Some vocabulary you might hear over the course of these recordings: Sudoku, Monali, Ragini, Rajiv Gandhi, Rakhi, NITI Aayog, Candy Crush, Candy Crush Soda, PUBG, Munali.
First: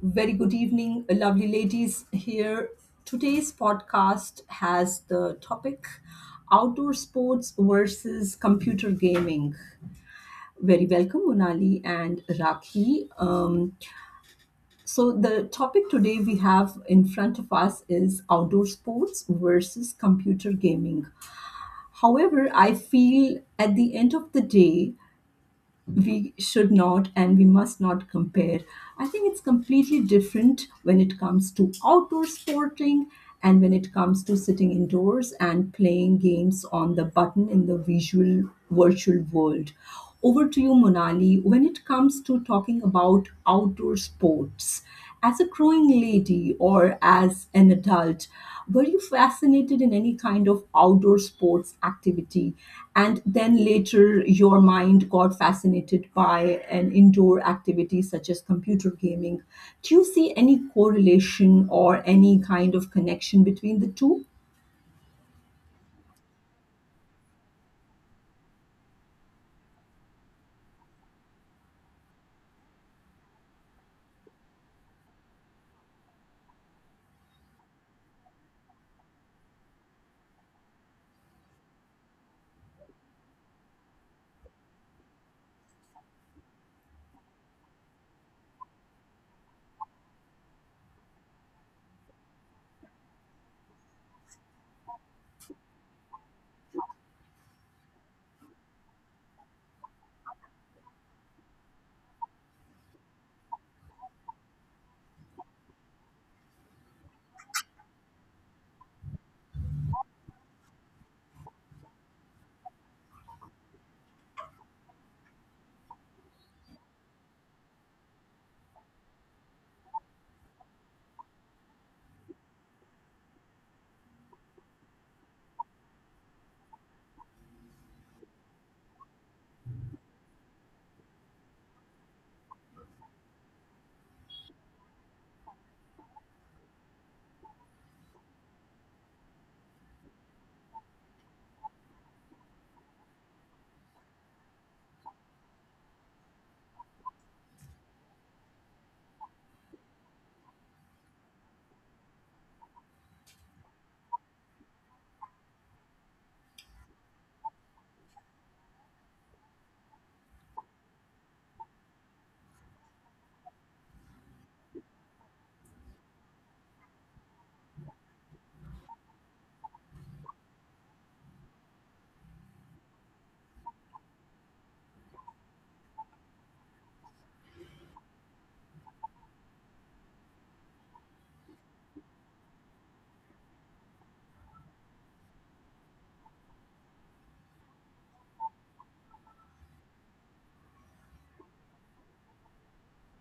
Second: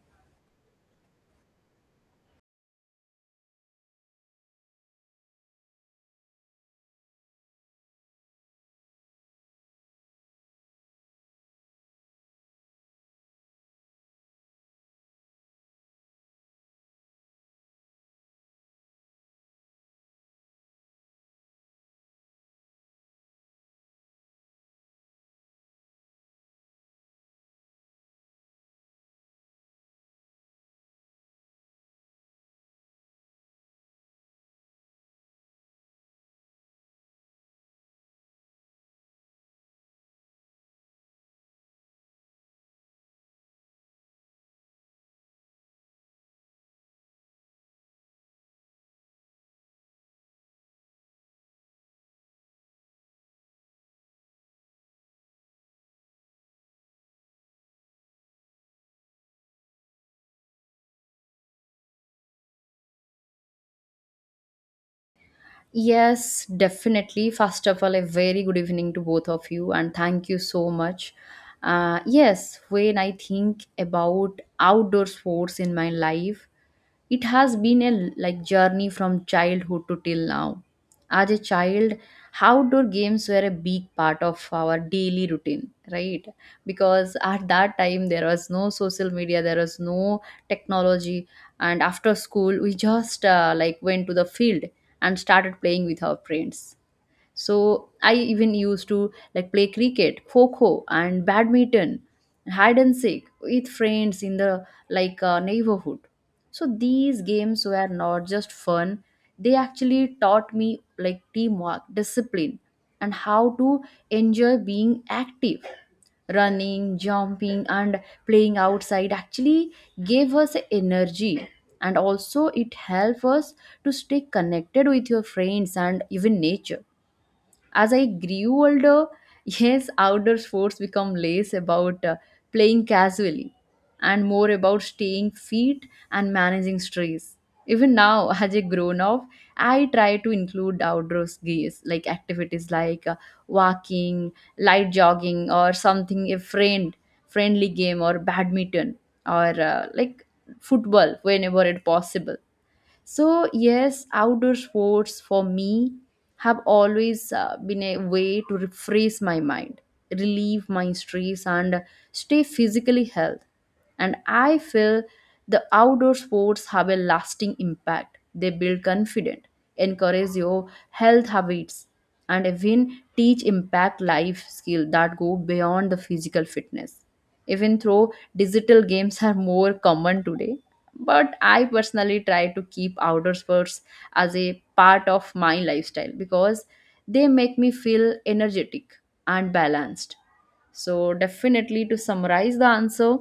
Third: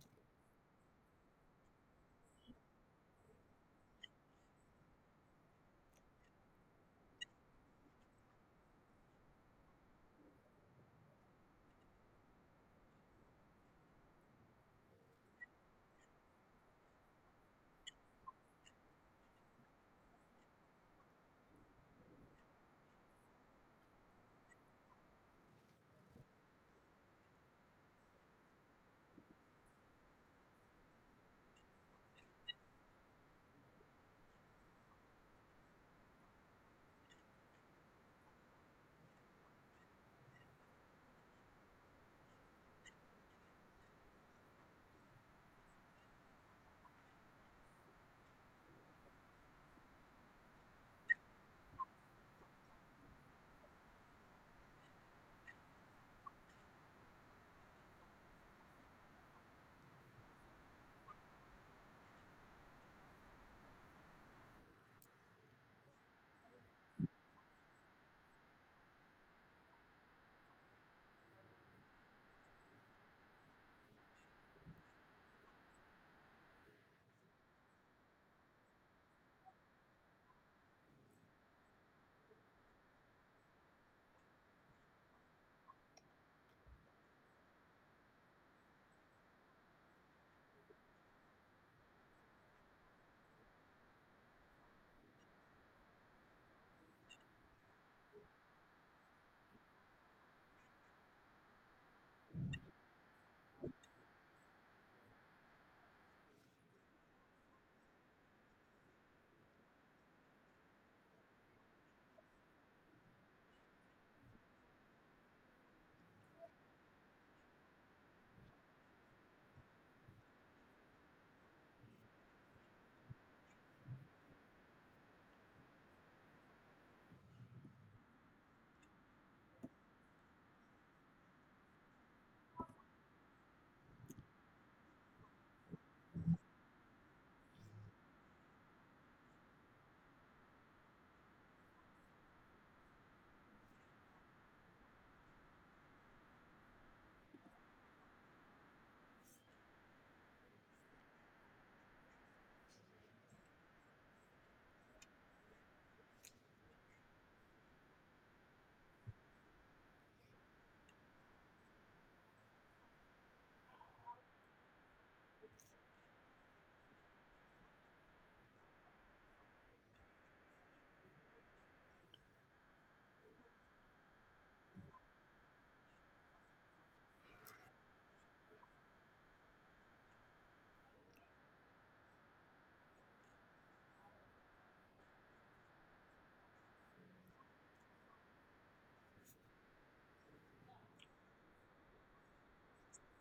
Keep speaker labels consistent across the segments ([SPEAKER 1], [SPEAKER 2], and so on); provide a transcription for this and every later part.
[SPEAKER 1] Very good evening, lovely ladies here. Today's podcast has the topic outdoor sports versus computer gaming. Very welcome, Munali and Rakhi. The topic today we have in front of us is outdoor sports versus computer gaming. However, I feel at the end of the day, we should not and we must not compare. I think it's completely different when it comes to outdoor sporting and when it comes to sitting indoors and playing games on the button in the visual virtual world. Over to you, Monali, when it comes to talking about outdoor sports. As a growing lady or as an adult, were you fascinated in any kind of outdoor sports activity? And then later, your mind got fascinated by an indoor activity such as computer gaming. Do you see any correlation or any kind of connection between the two?
[SPEAKER 2] Yes, definitely. First of all, a very good evening to both of you, and thank you so much. Yes, when I think about outdoor sports in my life, it has been a journey from childhood to till now. As a child, outdoor games were a big part of our daily routine, right? Because at that time there was no social media, there was no technology, and after school we just like went to the field and started playing with our friends. So I even used to like play cricket, kho and badminton, hide and seek with friends in the like neighborhood. So these games were not just fun; they actually taught me like teamwork, discipline, and how to enjoy being active, running, jumping, and playing outside actually gave us energy, and also it helped us to stay connected with your friends and even nature. As I grew older, yes, outdoor sports become less about playing casually and more about staying fit and managing stress. Even now, as a grown up, I try to include outdoor games like activities like walking, light jogging, or something a friendly game or badminton or like football whenever it possible. So, yes, outdoor sports for me have always been a way to refresh my mind, relieve my stress, and stay physically healthy. And I feel the outdoor sports have a lasting impact. They build confidence, encourage your health habits, and even teach impact life skills that go beyond the physical fitness. Even though digital games are more common today, but I personally try to keep outdoor sports as a part of my lifestyle because they make me feel energetic and balanced. So definitely, to summarize the answer,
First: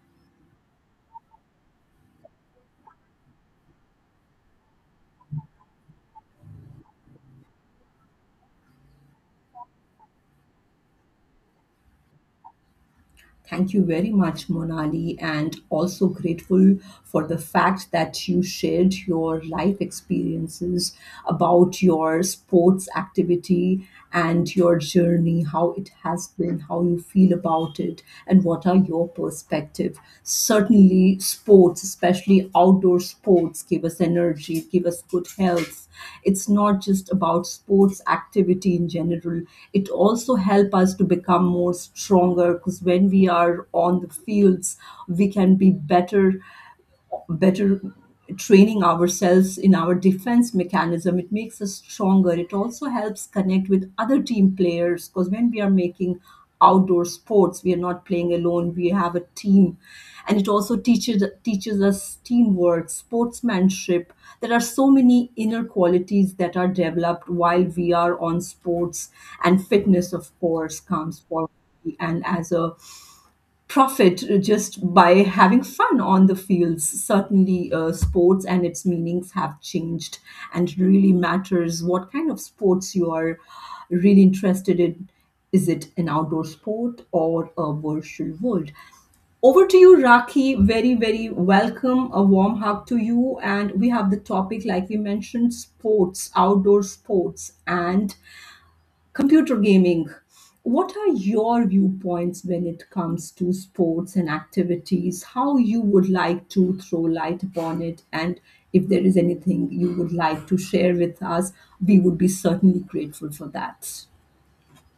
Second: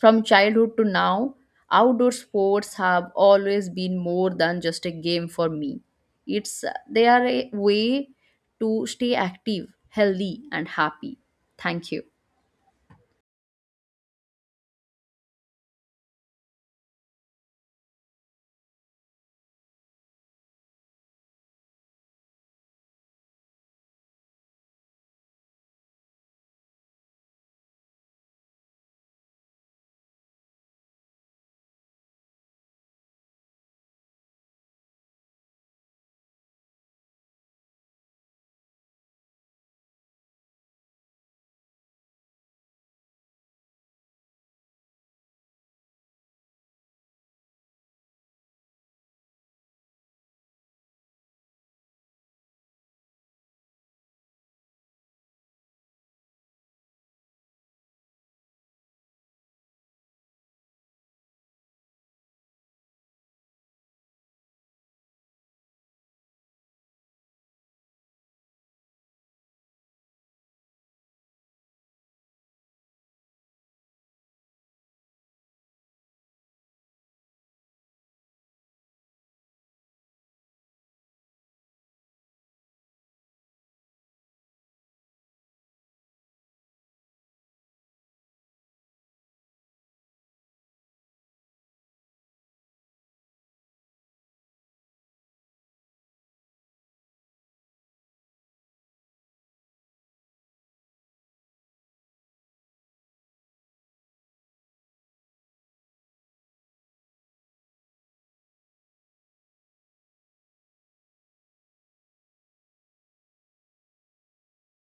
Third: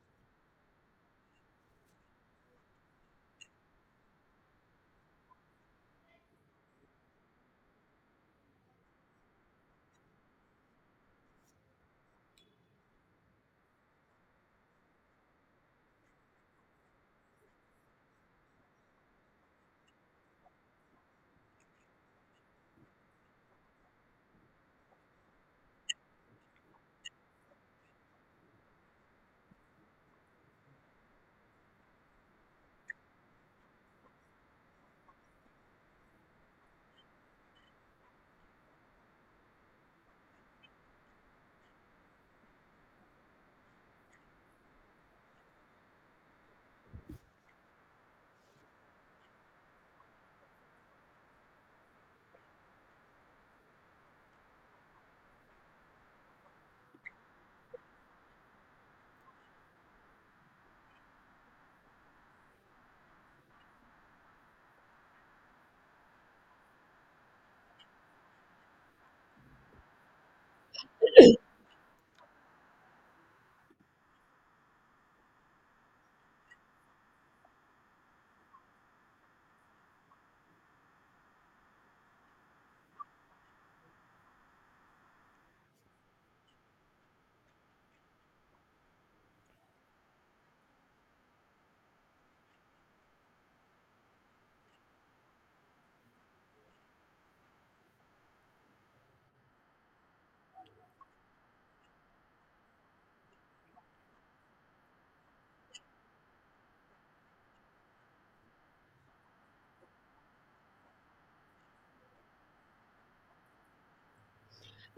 [SPEAKER 2] from childhood to now, outdoor sports have always been more than just a game for me. It's They are a way to stay active, healthy, and happy. Thank you.
[SPEAKER 1] Thank you very much, Monali, and also grateful for the fact that you shared your life experiences about your sports activity and your journey, how it has been, how you feel about it, and what are your perspective. Certainly, sports, especially outdoor sports, give us energy, give us good health. It's not just about sports activity in general. It also help us to become more stronger because when we are on the fields, we can be better training ourselves in our defense mechanism. It makes us stronger. It also helps connect with other team players because when we are making outdoor sports, we are not playing alone, we have a team, and it also teaches us teamwork, sportsmanship. There are so many inner qualities that are developed while we are on sports, and fitness of course comes forward, and as a profit just by having fun on the fields. Certainly, sports and its meanings have changed, and it really matters what kind of sports you are really interested in. Is it an outdoor sport or a virtual world? Over to you, Raki. Very, very welcome. A warm hug to you. And we have the topic, like we mentioned, sports, outdoor sports, and computer gaming. What are your viewpoints when it comes to sports and activities? How you would like to throw light upon it, and if there is anything you would like to share with us, we would be certainly grateful for that.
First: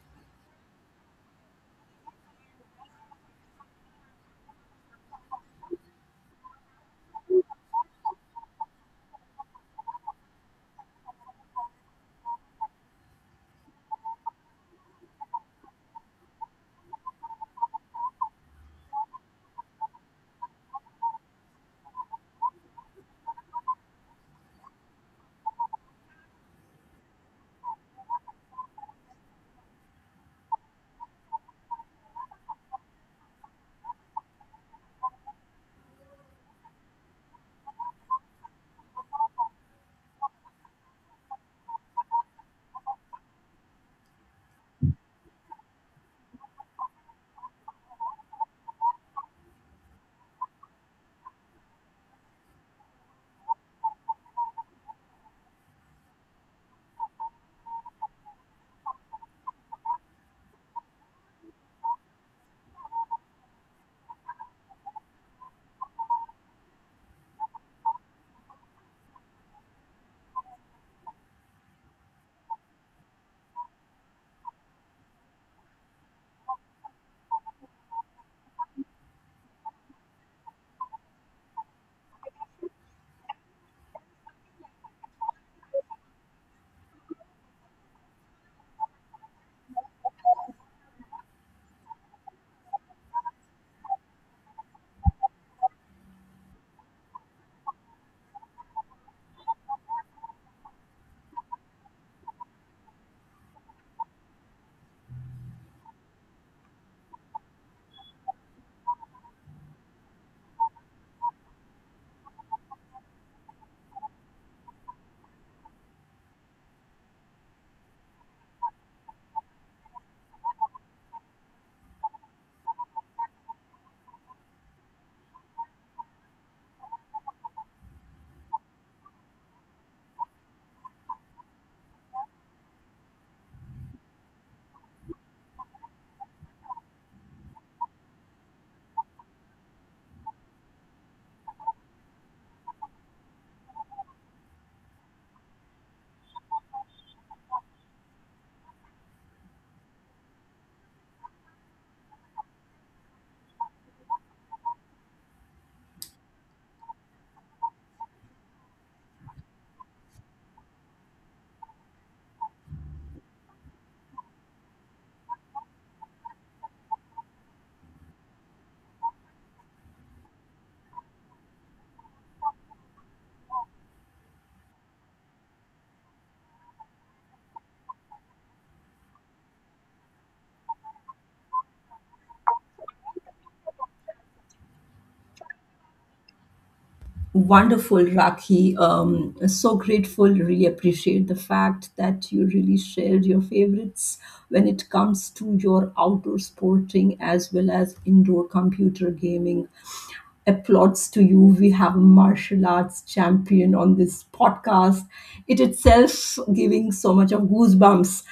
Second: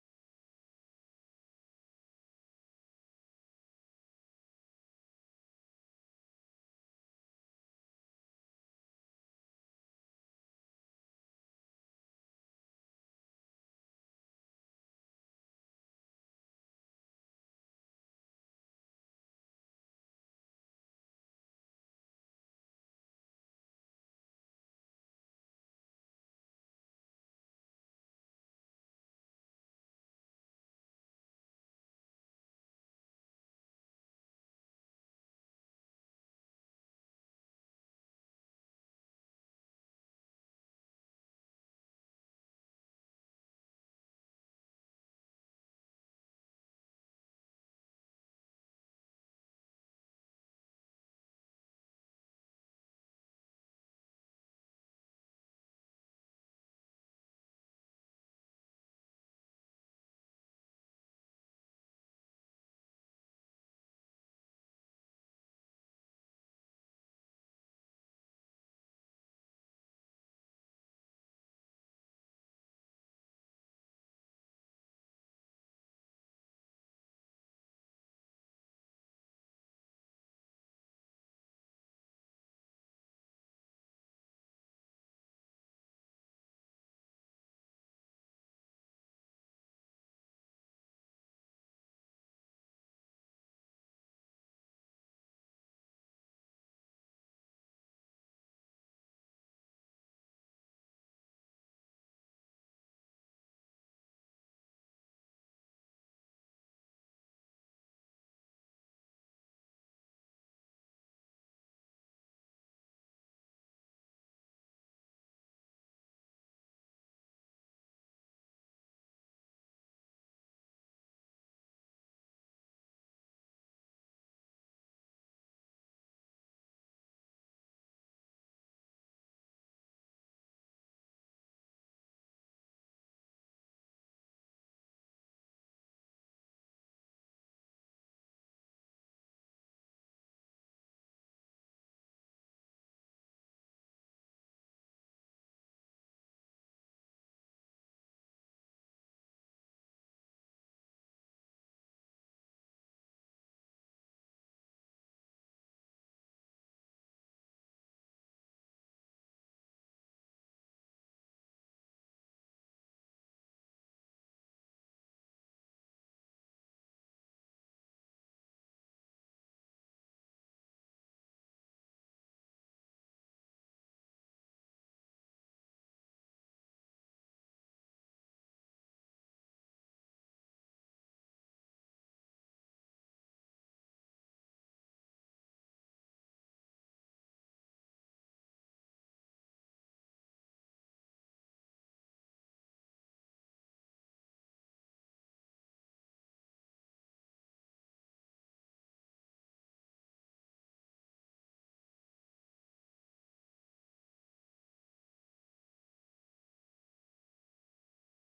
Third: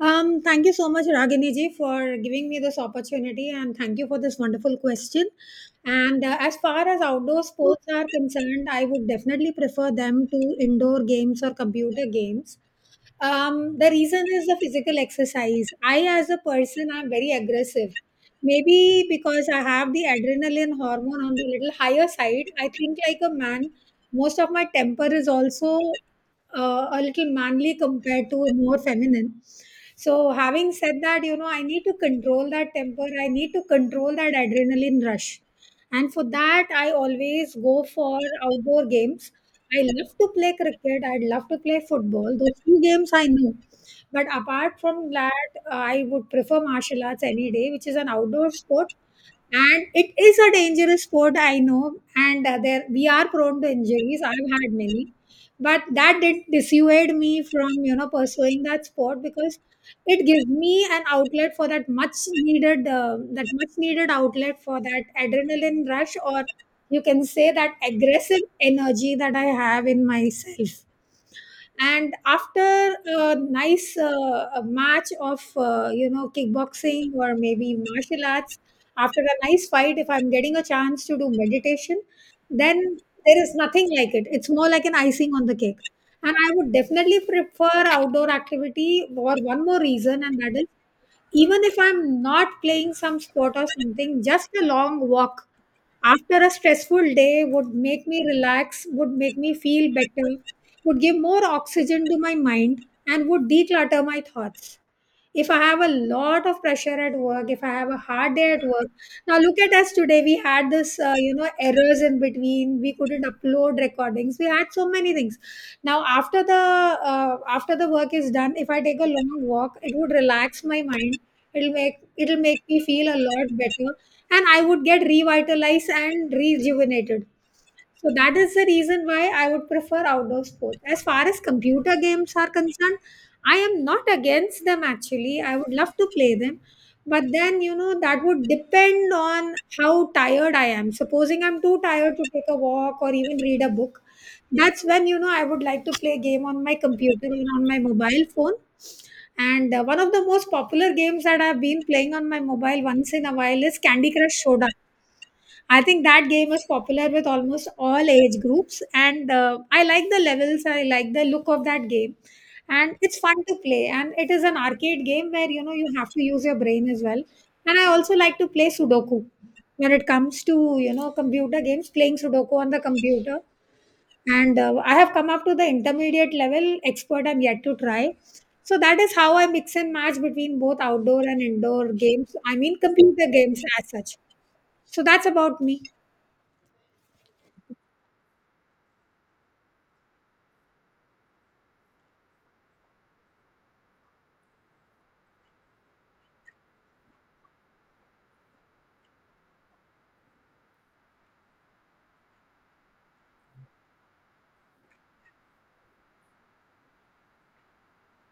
[SPEAKER 3] Thank you so much, Ragini ji, for giving me this opportunity, and thank you for this wonderful question. And As far as outdoor sports are concerned, I would definitely prefer them to indoor games or computer games. The reason is the physical exercise. I, as a person, I'm very aggressive. Maybe because I have the adrenaline hormone on the little higher side, I think like a man. Most of my temper is also a little manly compared to a more feminine. So, having said that, you know, I need to control that temper, I need to control that adrenaline rush. And for that, I always go for outdoor games. I love to play cricket, I'd love to play football, those two games I know. But apart from that, I would prefer martial arts any day, which is an outdoor sport, and it is a dangerous sport, I know, and there we are prone to injuries. I've had many, but that did dissuade me from you know pursuing that sport, because it gives me an outlet for that much needed outlet for that adrenaline rush, or you can say that aggressive energy that I have in myself. And after a nice a match of you know kickboxing or maybe martial arts, after a nice fight, if I'm getting a chance to do meditation, then there is nothing like it. It's more like an icing on the cake. And I would definitely prefer outdoor activity for one more reason, and that is, even if I'm not playing some sport or something, just a long walk after a stressful day would make me relax, would make me feel better, would give more oxygen to my mind, and would declutter my thoughts. If I have a lot of pressure at work, if I have a hard day at work, now look at us today. We had this, you know, errors in between. We couldn't upload recordings. We had so many things. Now after the work is done, if I take a long walk, it would relax my mind. It'll make me feel a lot better, and I would get revitalized and rejuvenated. So that is the reason why I would prefer outdoor sports. As far as computer games are concerned, I am not against them actually. I would love to play them. But then, you know, that would depend on how tired I am. Supposing I'm too tired to take a walk or even read a book, that's when, you know, I would like to play a game on my computer and on my mobile phone. And one of the most popular games that I've been playing on my mobile once in a while is Candy Crush Soda. I think that game is popular with almost all age groups, and I like the levels, I like the look of that game, and it's fun to play. And it is an arcade game, where you know you have to use your brain as well. And I also like to play Sudoku. When it comes to you know computer games, playing Sudoku on the computer, and I have come up to the intermediate level, expert I'm yet to try. So that is how I mix and match between both outdoor and indoor games. I mean computer games as such. So that's about me.
[SPEAKER 1] Wonderful, Rakhi. So grateful. Really appreciate the fact that you really shared your favorites when it comes to your outdoor sporting as well as indoor computer gaming. Applauds to you. We have a martial arts champion on this podcast. It itself giving so much of goosebumps.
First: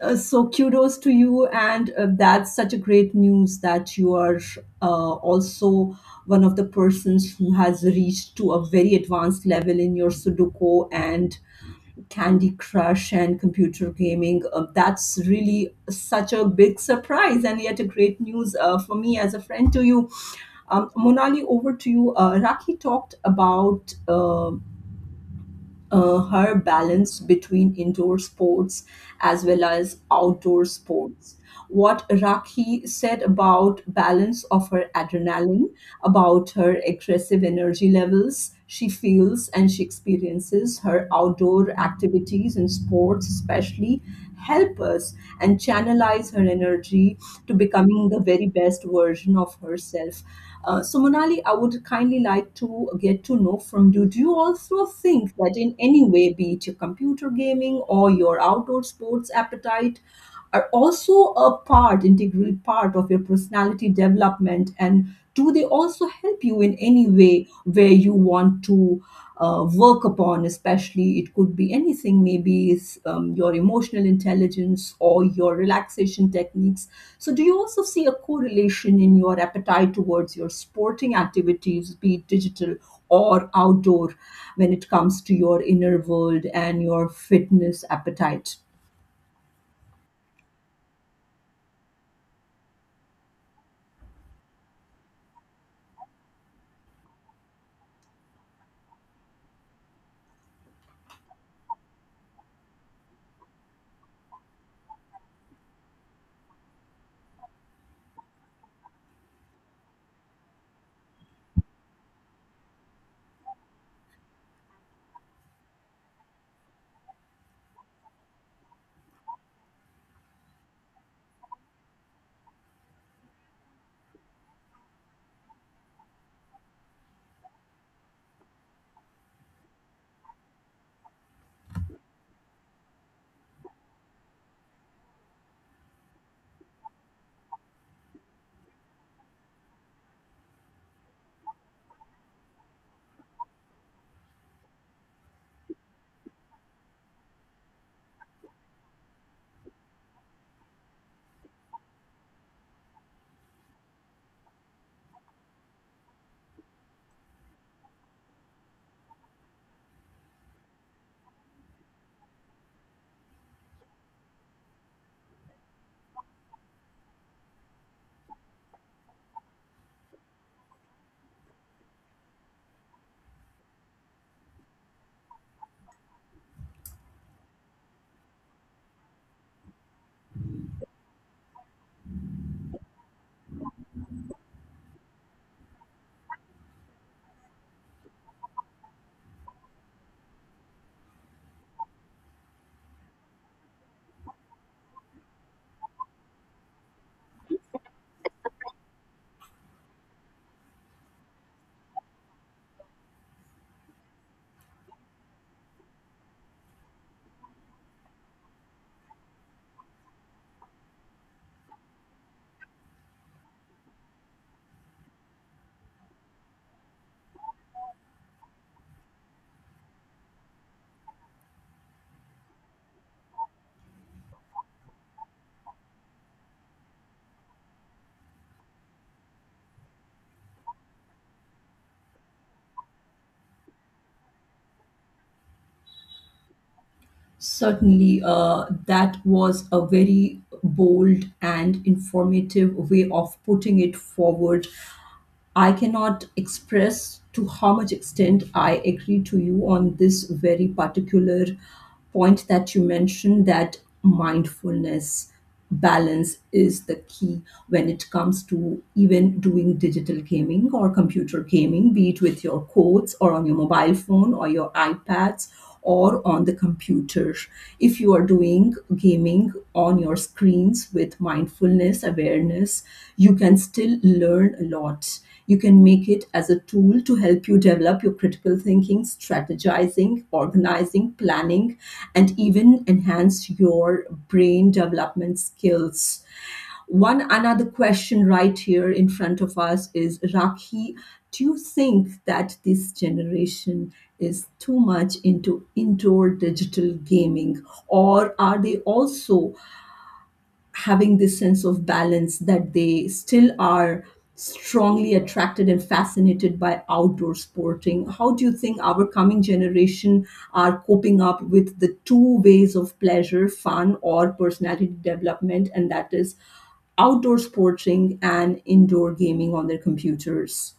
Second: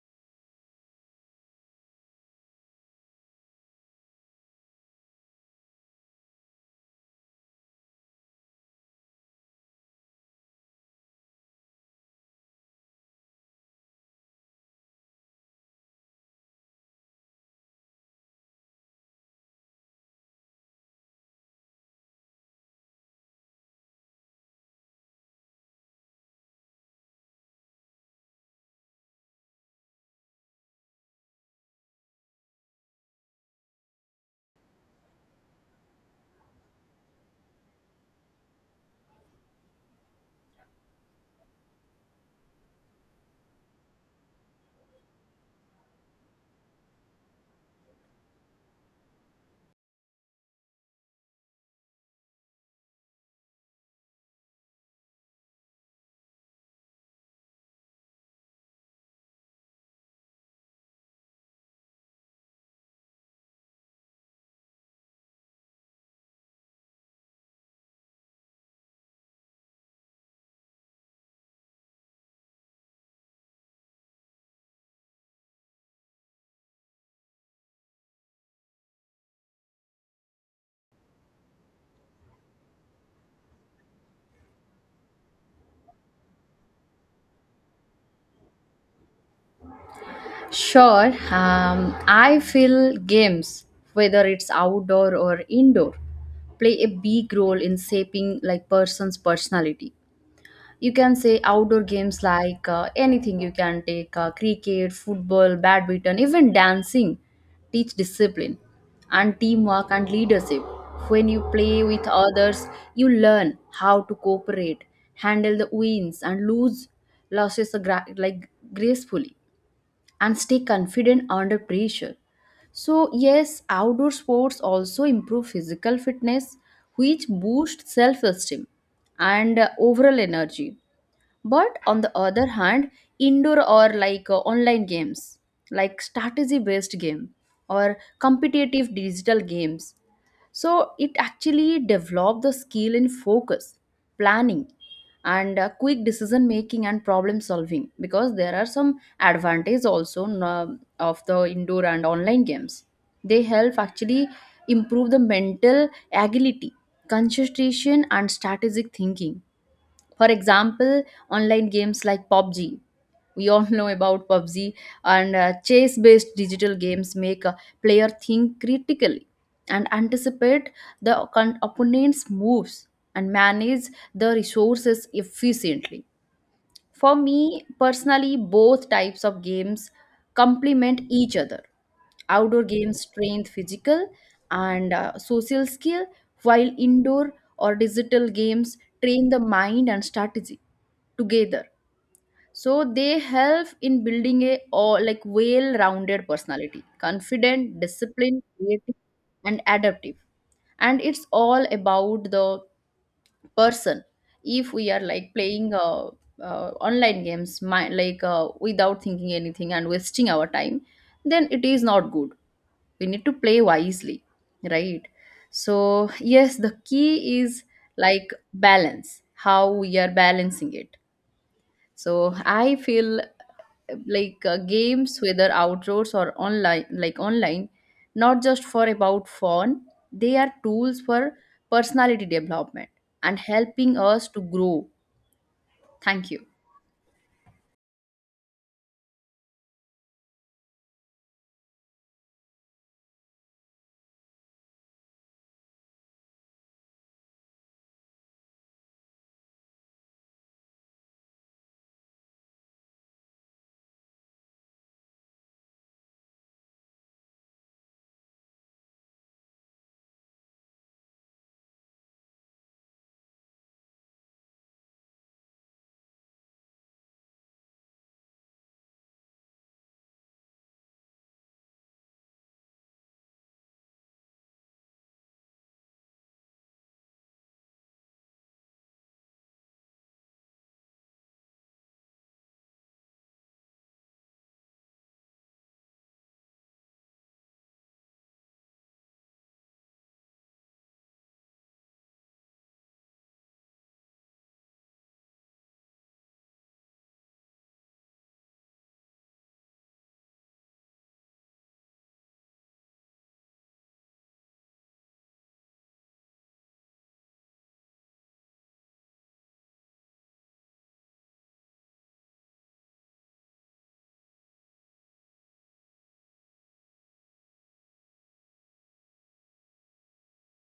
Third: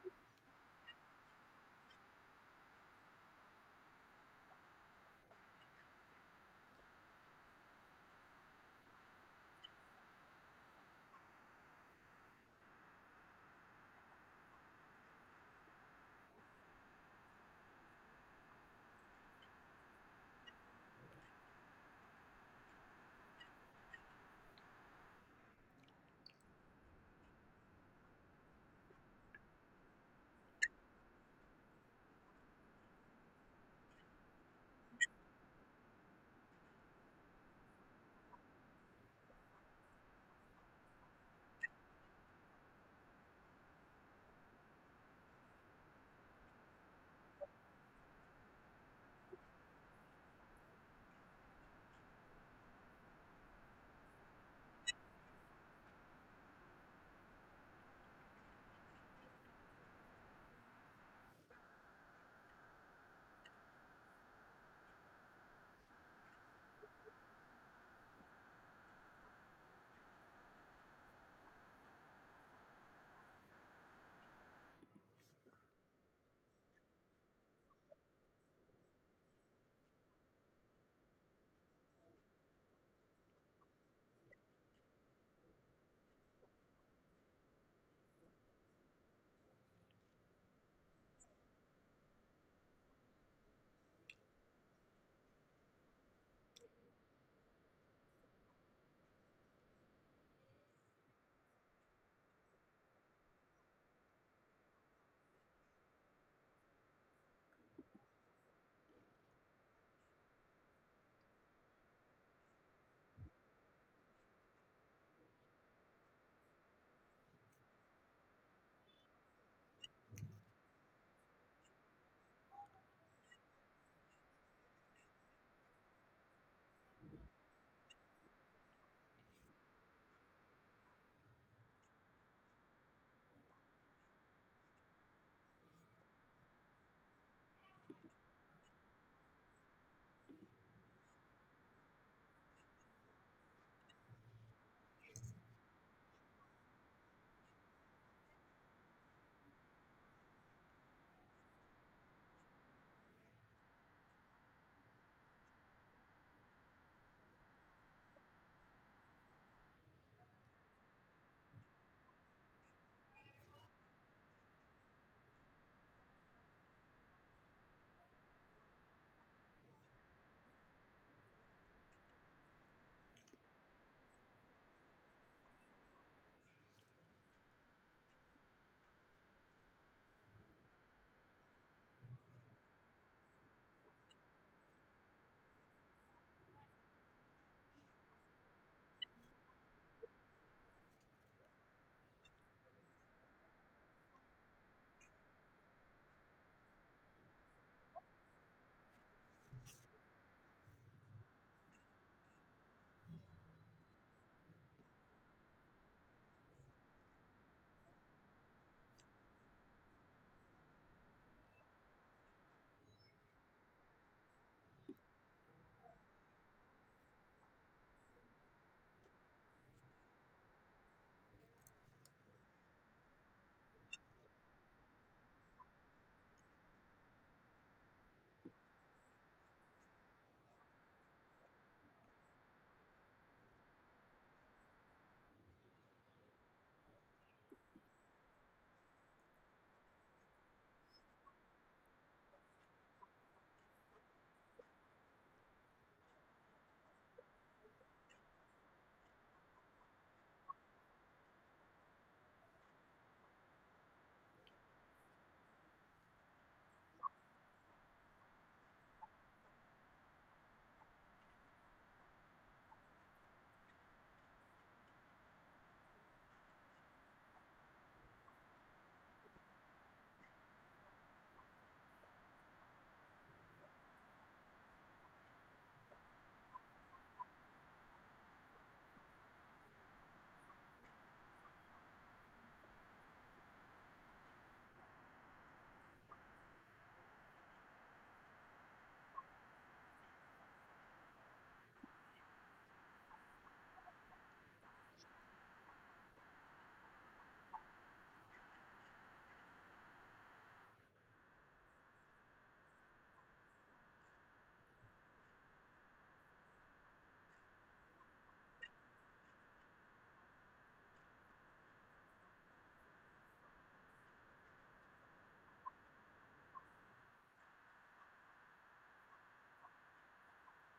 [SPEAKER 1] So kudos to you, and that's such a great news that you are also one of the persons who has reached to a very advanced level in your Sudoku and Candy Crush and computer gaming. That's really such a big surprise and yet a great news for me as a friend to you. Monali, over to you. Raki talked about her balance between indoor sports as well as outdoor sports. What Raki said about balance of her adrenaline, about her aggressive energy levels she feels and she experiences, her outdoor activities and sports especially help us and channelize her energy to becoming the very best version of herself. Monali, I would kindly like to get to know from you. Do you also think that in any way, be it your computer gaming or your outdoor sports appetite, are also a part, integral part of your personality development? And do they also help you in any way where you want to work upon? Especially, it could be anything, maybe it's your emotional intelligence or your relaxation techniques. So, do you also see a correlation in your appetite towards your sporting activities, be it digital or outdoor, when it comes to your inner world and your fitness appetite?
[SPEAKER 2] Sure, I feel games, whether it's outdoor or indoor, play a big role in shaping like person's personality. You can say outdoor games like anything, you can take cricket, football, badminton, even dancing teach discipline and teamwork and leadership. When you play with others, you learn how to cooperate, handle the wins and lose losses like gracefully and stay confident under pressure. So, yes, outdoor sports also improve physical fitness, which boosts self esteem and overall energy. But on the other hand, indoor or like online games, like strategy based game or competitive digital games, so it actually developed the skill in focus, planning, and quick decision making and problem solving, because there are some advantage also of the indoor and online games. They help actually improve the mental agility, concentration, and strategic thinking. For example, online games like PUBG. We all know about PUBG, and chess based digital games make a player think critically and anticipate the opponent's moves and manage the resources efficiently. For me personally, both types of games complement each other. Outdoor games train physical and social skill, while indoor or digital games train the mind and strategy together, so they help in building a all like well-rounded personality, confident, disciplined, creative, and adaptive. And it's all about the person. If we are like playing online games my, like without thinking anything and wasting our time, then it is not good. We need to play wisely, right? So yes, the key is like balance, how we are balancing it. So I feel like games whether outdoors or online, not just for about fun, they are tools for personality development and helping us to grow. Thank you.
[SPEAKER 1] Certainly, that was a very bold and informative way of putting it forward. I cannot express to how much extent I agree to you on this very particular point that you mentioned, that mindfulness balance is the key when it comes to even doing digital gaming or computer gaming, be it with your codes or on your mobile phone or your iPads or on the computer. If you are doing gaming on your screens with mindfulness, awareness, you can still learn a lot. You can make it as a tool to help you develop your critical thinking, strategizing, organizing, planning, and even enhance your brain development skills. One another question right here in front of us is, Rakhi, do you think that this generation is too much into indoor digital gaming, or are they also having this sense of balance that they still are strongly attracted and fascinated by outdoor sporting? How do you think our coming generation are coping up with the two ways of pleasure, fun, or personality development, and that is outdoor sporting and indoor gaming on their computers?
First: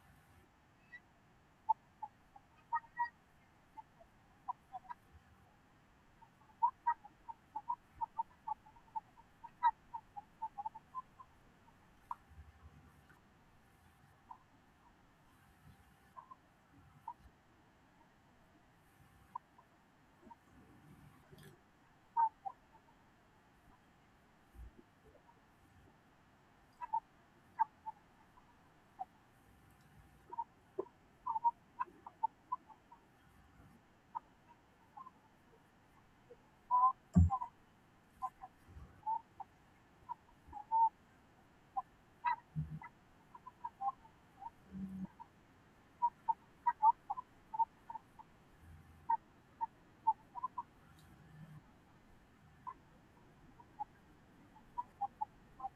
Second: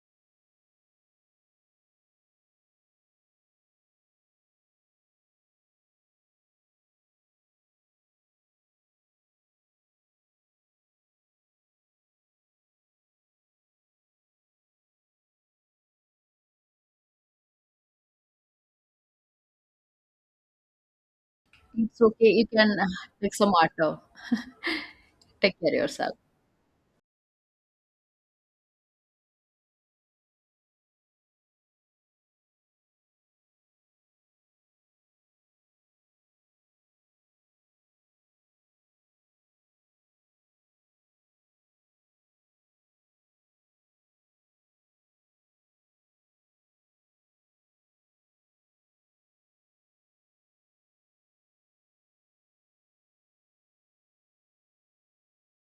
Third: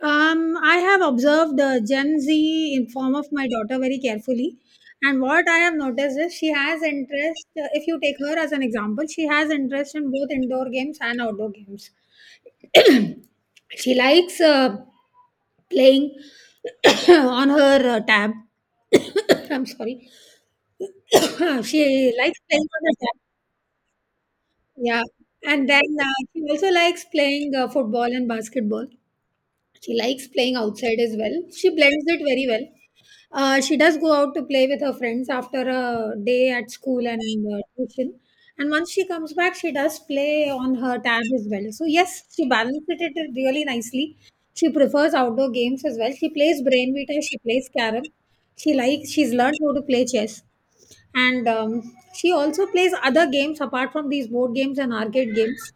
[SPEAKER 3] I have observed the Gen Z in form of my daughter very carefully, and what I have noticed is she has interest. If you take her as an example, she has interest in both indoor games and outdoor games. She likes playing on her tab. I'm sorry.
[SPEAKER 2] It's
[SPEAKER 3] She
[SPEAKER 2] okay,
[SPEAKER 3] likes
[SPEAKER 2] you
[SPEAKER 3] playing
[SPEAKER 2] can
[SPEAKER 3] on her tab.
[SPEAKER 2] take some water.
[SPEAKER 3] Yeah,
[SPEAKER 2] Take
[SPEAKER 3] and
[SPEAKER 2] care
[SPEAKER 3] then
[SPEAKER 2] yourself.
[SPEAKER 3] she also likes playing football and basketball. She likes playing outside as well. She blends it very well. She does go out to play with her friends after a day at school and tuition. And once she comes back, she does play on her tab as well. So, yes, she balances it really nicely. She prefers outdoor games as well. She plays brainvita, she plays carom. She likes, she's learned how to play chess. And she also plays other games apart from these board games and arcade games.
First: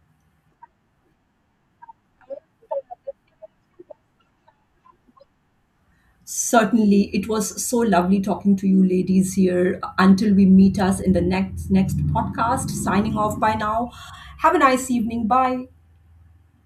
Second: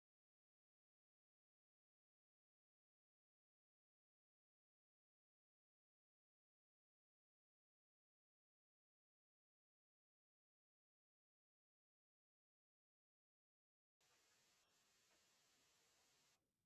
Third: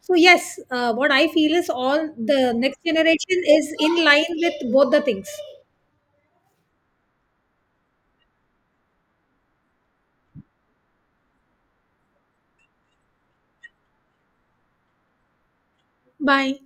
[SPEAKER 3] So yes, what I feel is all the next generation is in line with both the things.
[SPEAKER 1] Certainly, it was so lovely talking to you ladies here. Until we meet us in the next podcast, signing off by now. Have a nice evening. Bye.
[SPEAKER 3] Bye.